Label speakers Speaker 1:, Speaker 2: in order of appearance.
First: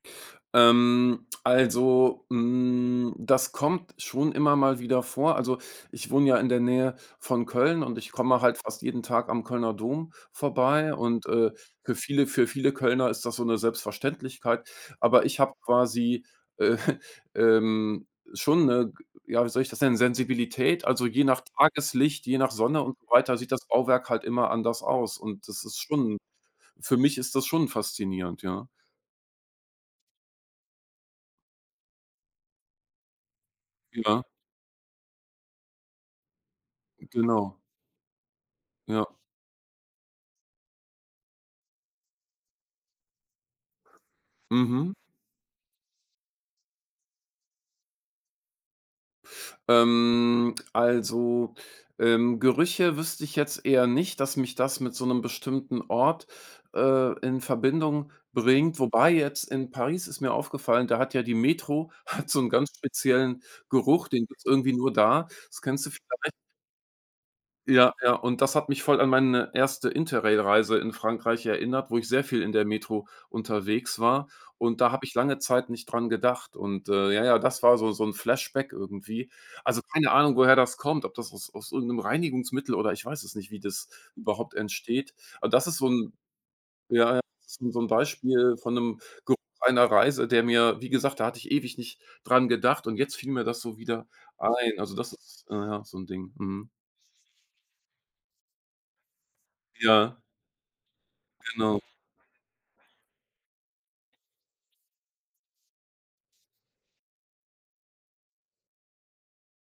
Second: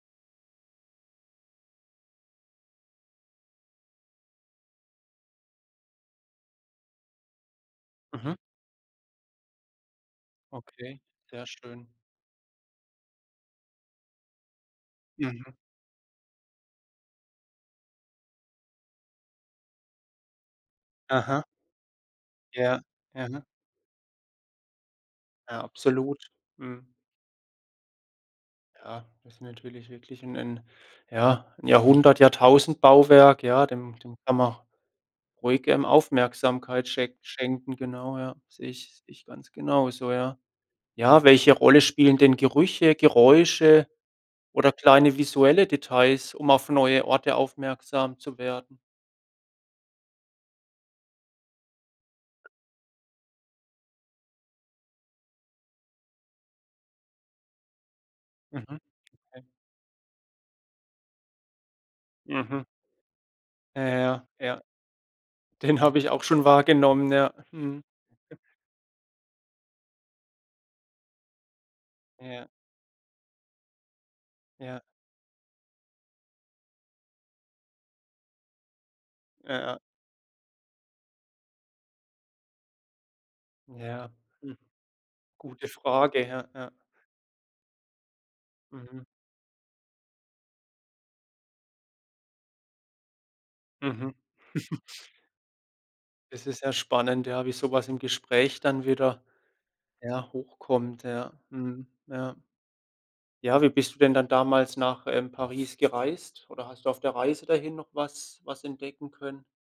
Speaker 1: Ähm, also, hm, das kommt schon immer mal wieder vor. Also, ich wohne ja in der Nähe von Köln und ich
Speaker 2: Mhm.
Speaker 1: komme halt fast jeden Tag am Kölner Dom vorbei.
Speaker 2: Okay.
Speaker 1: Und,
Speaker 2: Sehr
Speaker 1: äh,
Speaker 2: schön.
Speaker 1: für viele für viele Kölner ist das so 'ne Selbstverständlichkeit. Aber ich habe
Speaker 2: Mhm.
Speaker 1: quasi, äh, ähm, schon 'ne g ja, wie soll ich das nennen, Sensibilität, also je nach
Speaker 2: Aha.
Speaker 1: Tageslicht, je nach
Speaker 2: Ja.
Speaker 1: Sonne und so weiter
Speaker 2: Mhm.
Speaker 1: sieht das Bauwerk halt immer anders aus. Und,
Speaker 2: Ja.
Speaker 1: das ist
Speaker 2: Absolut.
Speaker 1: schon
Speaker 2: Mhm.
Speaker 1: für mich ist das schon faszinierend, ja.
Speaker 2: Ja, das ist natürlich wirklich 'n 'n ja, 'n Jahrhundert, Jahrtausendbauwerk, ja, dem dem
Speaker 1: Ja.
Speaker 2: kann man ruhig, ähm, Aufmerksamkeit schenk
Speaker 1: Genau.
Speaker 2: schenken, genau, ja. Sehe ich sehe
Speaker 1: Ja.
Speaker 2: ich ganz genauso, ja. Ja, welche Rolle spielen denn Gerüche, Geräusche oder
Speaker 1: Mhm.
Speaker 2: kleine visuelle Details, um auf neue Orte aufmerksam zu werden?
Speaker 1: Ähm, also, ähm, Gerüche wüsste ich jetzt eher nicht, dass mich das mit so 'nem bestimmten Ort, äh, in Verbindung
Speaker 2: Mhm.
Speaker 1: bringt, wobei jetzt
Speaker 2: Okay.
Speaker 1: in Paris ist mir aufgefallen, da hat ja die Metro hat so 'nen
Speaker 2: Mhm.
Speaker 1: ganz speziellen
Speaker 2: Äh,
Speaker 1: Geruch, den
Speaker 2: ja.
Speaker 1: gibt's
Speaker 2: Ja.
Speaker 1: irgendwie nur da. Das
Speaker 2: Den
Speaker 1: kennst du
Speaker 2: habe ich auch
Speaker 1: vielleicht.
Speaker 2: schon wahrgenommen. Ja. Mhm.
Speaker 1: Ja, ja, und das hat mich voll an meine erste Interrail-Reise in Frankreich erinnert, wo ich sehr viel
Speaker 2: Ja.
Speaker 1: in der Metro unterwegs war. Und
Speaker 2: Ja.
Speaker 1: da habe ich lange Zeit nicht dran gedacht. Und, äh, ja, ja, das war so so 'n Flashback irgendwie.
Speaker 2: Ja, ja.
Speaker 1: Also, keine Ahnung, woher das kommt, ob das aus aus irgend 'nem Reinigungsmittel oder ich weiß es nicht, wie das
Speaker 2: Ja.
Speaker 1: überhaupt
Speaker 2: Hm.
Speaker 1: entsteht. A das
Speaker 2: Gute
Speaker 1: ist so 'n
Speaker 2: Frage. Ja. Ja.
Speaker 1: ja, ja, so so 'n Beispiel von 'nem
Speaker 2: Mhm.
Speaker 1: Geruch einer Reise, der mir wie gesagt, da hatte ich ewig nicht dran gedacht und jetzt fiel mir das so wieder
Speaker 2: Mhm.
Speaker 1: ein. Also, das ist, ja, ja, so 'n Ding.
Speaker 2: Das ist
Speaker 1: Mhm.
Speaker 2: ja spannend, ja, wie so was im Gespräch dann wieder,
Speaker 1: Ja.
Speaker 2: ja, hochkommt. Ja,
Speaker 1: Genau.
Speaker 2: mhm. Ja. Ja, wie bist du denn dann damals nach, ähm, Paris gereist oder hast du auf der Reise dahin noch was was entdecken können?